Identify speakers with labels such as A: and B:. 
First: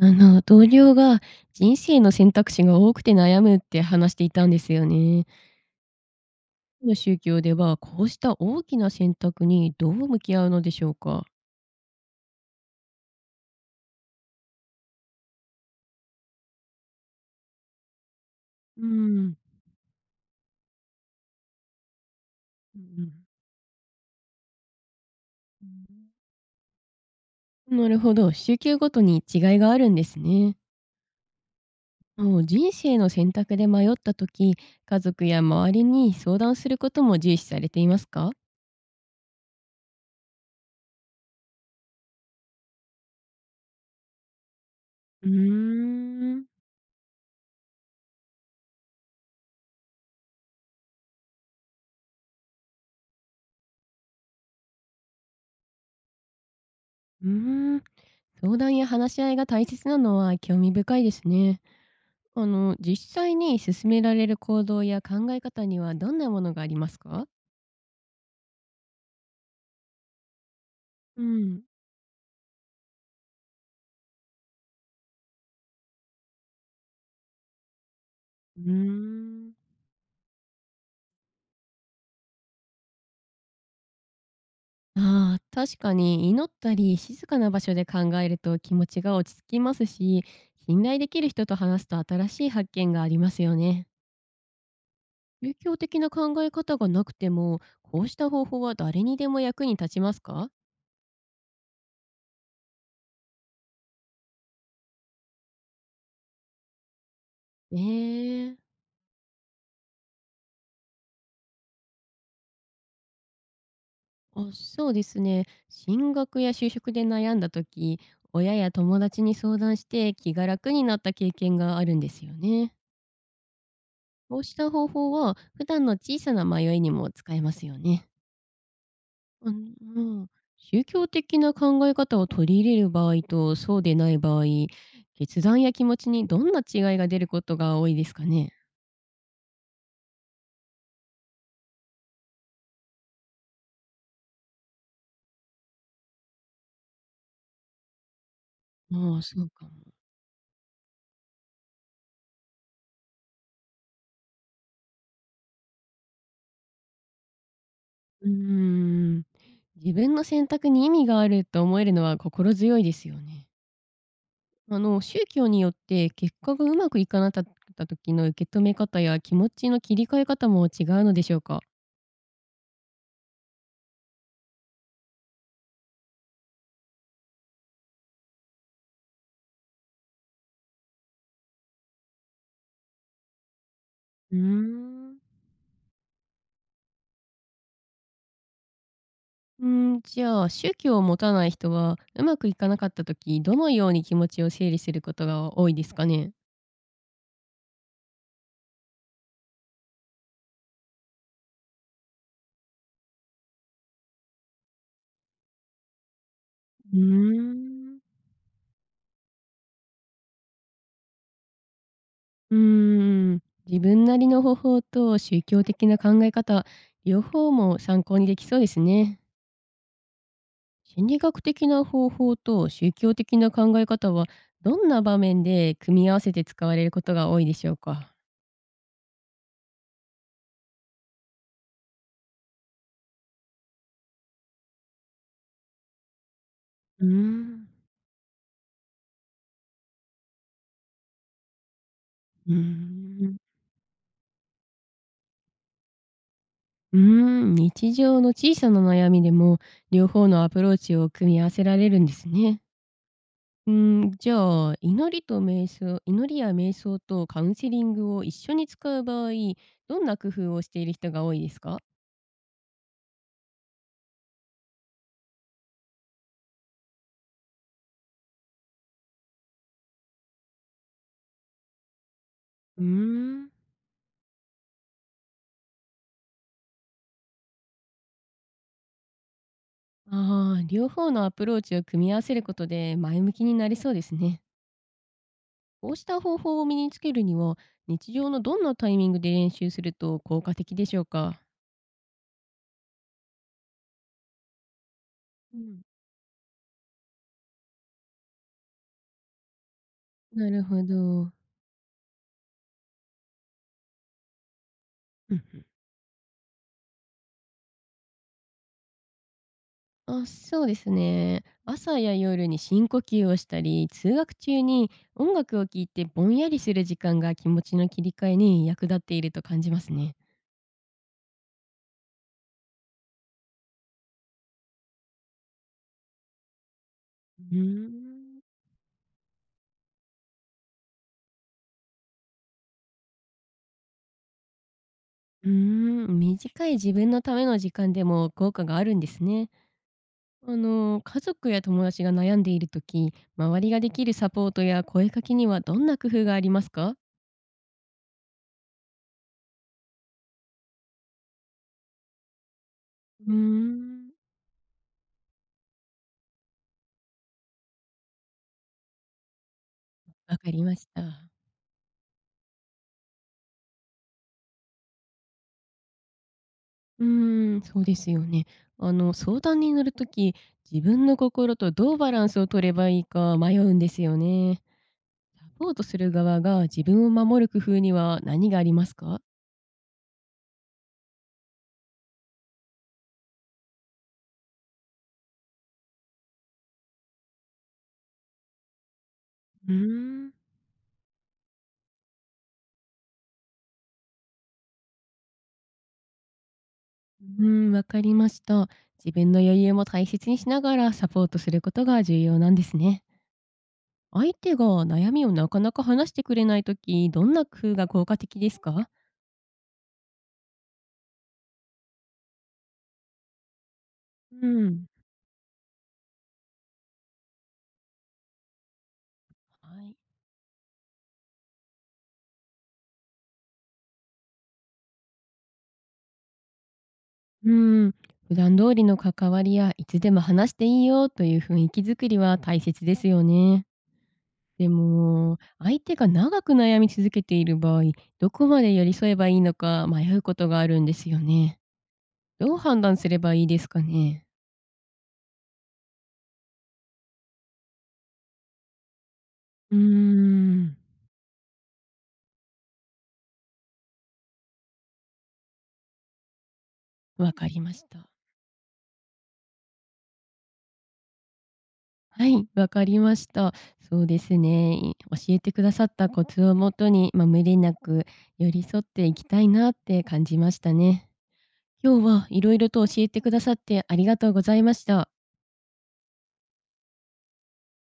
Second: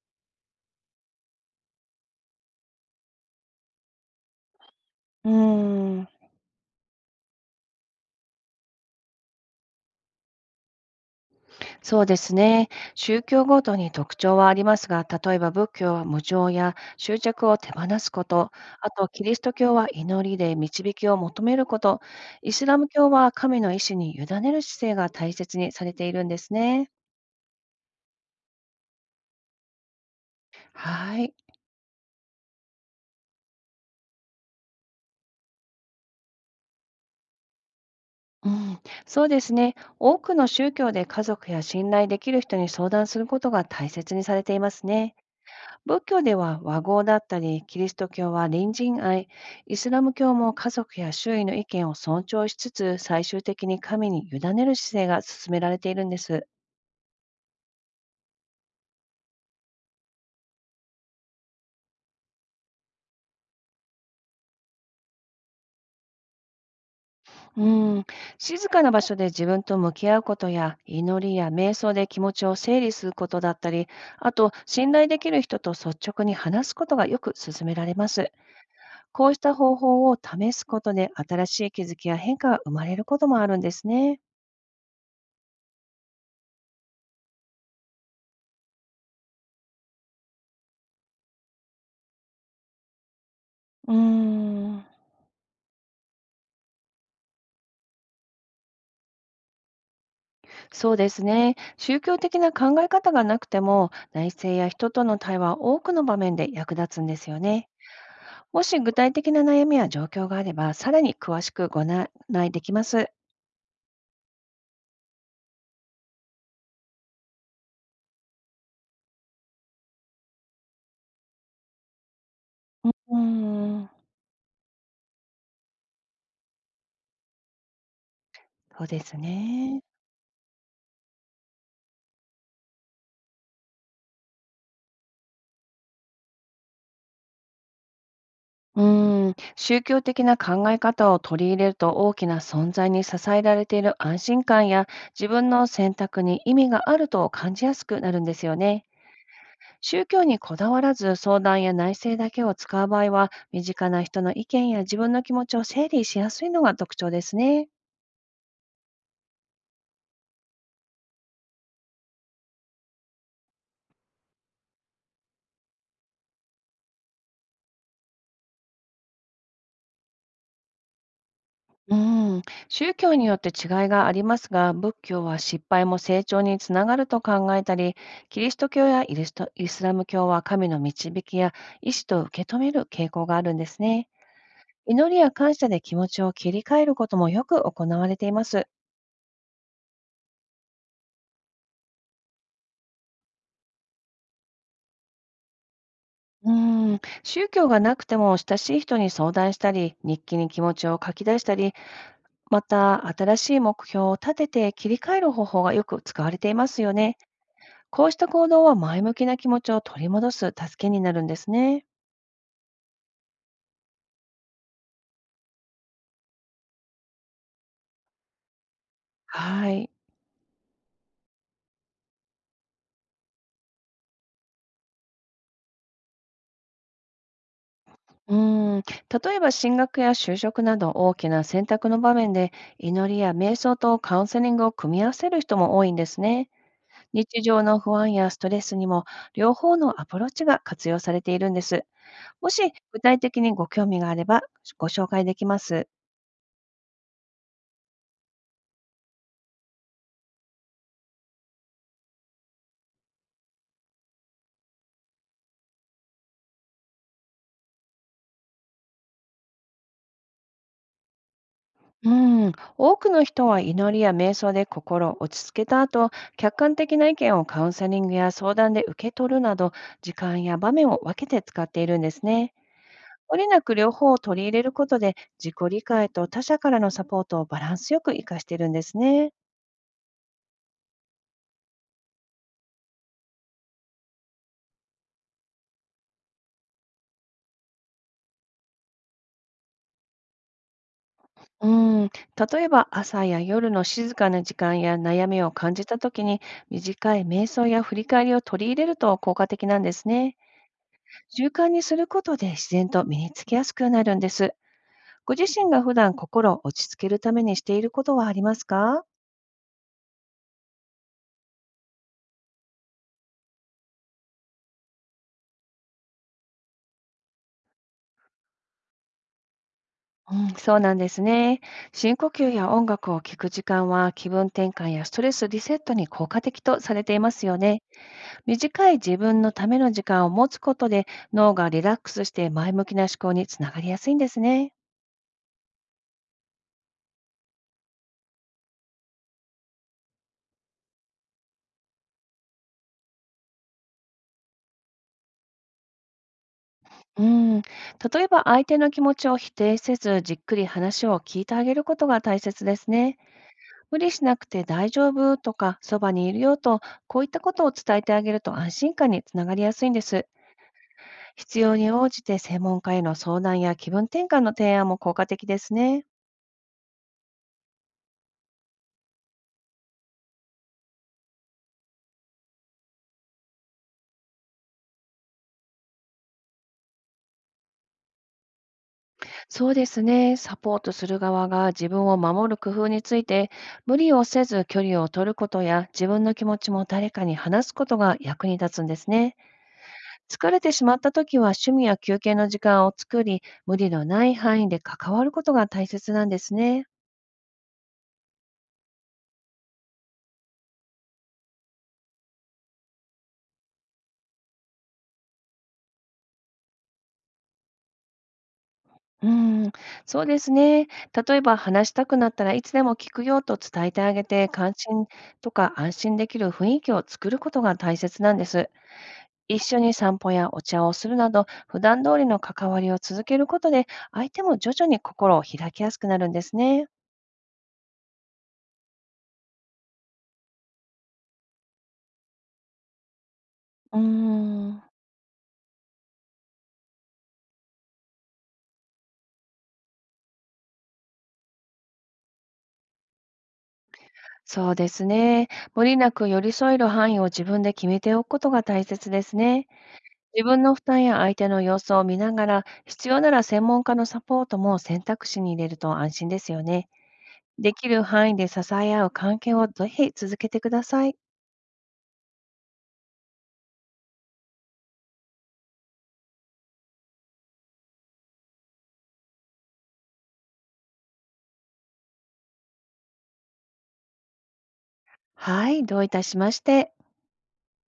A: 同僚が人生の選択肢が多くて悩むって話していたんですよね。
B: うーん、
A: の宗教ではこうした大きな選択にどう向き合うのでしょうか。
B: そうですね。宗教ごとに特徴はありますが、例えば仏教は無常や執着を手放すこと、
A: う
B: あと
A: ん、う
B: キ
A: ん、
B: リスト教は祈りで導きを求めること、イスラ
A: う
B: ム教
A: ん。
B: は神の意志に委ねる姿勢が大切にされているんですね。
A: なるほど、宗教ごとに違いがあるんですね。
B: はい。
A: もう人生の選択で迷った時、家族や周りに相談することも重視されていますか？
B: うん、そうですね。多くの宗教で家族や信頼できる人に相談することが大切にされていますね。
A: うー
B: 仏教で
A: ん。
B: は和合だったり、キリスト教は隣人愛、イスラム教も家族や周囲の意見を尊重しつつ、最終的に神に委ねる姿勢が進められているんです。
A: うーん。相談や話し合いが大切なのは興味深いですね。実際に勧められる行動や考え方にはどんなものがありますか？
B: うん、静かな場所で自分と向き合うことや、
A: う
B: 祈りや
A: ん。
B: 瞑想で気持ちを整理することだったり、あと、信頼できる人と率直に話すことがよく勧められます。
A: う
B: こうし
A: ーん。
B: た方法を試すことで、新しい気づきや変化が生まれることもあるんですね。
A: ああ、確かに祈ったり静かな場所で考えると気持ちが落ち着きますし、信頼できる人と話すと新しい発見がありますよね。
B: うーん
A: 宗教的な考え方がなくても、こうした方法は誰にでも役に立ちますか？
B: そうですね。宗教的な考え方がなくても、内政や人との対話は多くの場面で役立つんですよね。
A: え
B: も
A: え。
B: し具体的な悩みや状況があれば、さらに詳しくご案内できます。
A: あ、そうですね。進学や就職で悩んだ時、親や友達に相談して気が楽になった経験があるんですよね。
B: うーん、
A: こうした方法は普段の小さな迷いにも使えますよね。
B: そうです
A: あ
B: ね。
A: の、宗教的な考え方を取り入れる場合とそうでない場合、決断や気持ちにどんな違いが出ることが多いですかね。
B: うーん、宗教的な考え方を取り入れると大きな存在に支えられている安心感や自分の選択に意味があると感じやすくなるんですよね。
A: ああ、そうかも。
B: 宗教にこだわらず相談や内省だけを使う場合は、身近な人の意見や自分の気持ちを整理しやすいのが特徴ですね。
A: うーん。自分の選択に意味があると思えるのは心強いですよね。宗教によって結果がうまくいかなかった時の受け止め方や気持ちの切り替え方も違うのでしょうか？
B: うん、宗教によって違いがありますが、仏教は失敗も成長につながると考えたり、キリスト教やイスラム教は神の導きや意志と受け止める傾向があるんですね。
A: うー
B: 祈
A: ん。
B: りや感謝で気持ちを切り替えることもよく行われています。
A: うーん。じゃあ宗教を持たない人はうまくいかなかった時どのように気持ちを整理することが多いですかね？
B: うん、宗教がなくても親しい人に相談したり、日記に気持ちを書き出したり、また、新しい目標を立てて切り替える方法がよく使われていますよ
A: うー
B: ね。
A: ん。
B: こうした行動は前向きな気持ちを取り戻す助けになるんですね。
A: うーん。自分なりの方法と宗教的な考え方両方も参考にできそうですね。
B: はい。
A: 心理学的な方法と宗教的な考え方はどんな場面で組み合わせて使われることが多いでしょうか？
B: うーん。例えば進学や就職など大きな選択の場面で祈りや瞑想とカウンセリングを組み合わせる人も多いんですね。
A: うー
B: 日常
A: ん。
B: の不安やストレスにも両方のアプローチが活用されているんです。も
A: うー
B: し具体
A: ん。
B: 的にご興味があればご紹介できます。
A: うーん。日常の小さな悩みでも両方のアプローチを組み合わせられるんですね。うーん。じゃあ祈りや瞑想とカウンセリングを一緒に使う場合どんな工夫をしている人が多いですか？
B: うん、多くの人は祈りや瞑想で心を落ち着けた後、客観的な意見をカウンセリングや相談で受け取るなど、時間や場面を分けて使っているんですね。
A: うー
B: 無理
A: ん。
B: なく両方を取り入れることで、自己理解と他者からのサポートをバランスよく活かしているんですね。
A: ああ両方のアプローチを組み合わせることで前向きになりそうですね。こうした方法を身につけるには、日常のどんなタイミングで練習すると効果的でしょうか？
B: うん、例えば朝や夜の静かな時間や悩みを
A: う
B: 感
A: ん。
B: じた時に短い瞑想や振り返りを取り入れると効果的なんですね。
A: なるほど。
B: 習慣にすることで自然と身につきやすくなるんです。
A: う
B: ご
A: ん、
B: 自
A: うん。
B: 身が普段心を落ち着けるためにしていることはありますか？
A: あ、そうですね。朝や夜に深呼吸をしたり、通学中に音楽を聴いてぼんやりする時間が気持ちの切り替えに役立っていると感じますね。
B: うん、そうなんですね。深呼吸や音楽を聴く時間は気分転換やストレスリセットに効果的とされています
A: う
B: よ
A: ー
B: ね。
A: ん。ん。
B: 短い自分のための時間を持つことで脳がリラックスして前向きな思考につながりやすいんですね。
A: うーん、短い自分のための時間でも効果があるんですね。家族や友達が悩んでいるとき周りができるサポートや声かけにはどんな工夫がありますか？
B: うん、例えば相手の気持ちを否定せずじっくり話を聞いてあげることが大切ですね。
A: うー
B: 無理
A: ん、
B: しなくて大丈夫とか、そばにいるよと、こういったことを伝えてあげると安心感につながりやすいんです。
A: わかりました。
B: 必要に応じて専門家への相談や気分転換の提案も効果的ですね。
A: うーん、そうですよね。相談に乗るとき、自分の心とどうバランスを取ればいいか迷うんですよね。サポートする側が自分を守る工夫には何がありますか？
B: そうですね。サポートする側が自分を守る工夫について、無理をせず距離を取ることや、自分の気持ちも誰かに話すことが役に立つんですね。
A: うーん。
B: 疲れてしまった時は趣味や休憩の時間を作り、無理のない範囲で関わることが大切なんですね。
A: うーん、わかりました。自分の余裕も大切にしながらサポートすることが重要なんですね。相手が悩みをなかなか話してくれないとき、どんな工夫が効果的ですか？
B: うーん、そうですね。例えば話したくなったらいつでも聞くよと伝えてあげ
A: う
B: て、関
A: ん。
B: 心とか安心できる雰囲気を作ることが大切なんです。一緒
A: は
B: に
A: い。
B: 散歩やお茶をするなど、普段通りの関わりを続けることで、相手も徐々に心を開きやすくなるんですね。
A: うん、普段通りの関わりや、いつでも話していいよという雰囲気づくりは大切ですよね。
B: うー
A: で
B: ん、
A: も、相手が長く悩み続けている場合、どこまで寄り添えばいいのか迷うことがあるんですよね。どう判断すればいいですかね？
B: そうですね。無理なく寄り添える範囲を自分で決めておくことが大切ですね。
A: うー
B: 自分の
A: ん。
B: 負担や相手の様子を見ながら、必要なら専門家のサポートも選択肢に入れると安心ですよね。
A: わかりま
B: で
A: し
B: きる
A: た。
B: 範囲で支え合う関係をぜひ続けてください。
A: はい、わかりました。そうですね。教えてくださったコツをもとに、まあ、無理なく寄り添っていきたいなって感じましたね。今日は色々と教えてくださってありがとうございました。
B: はい、どういたしまして。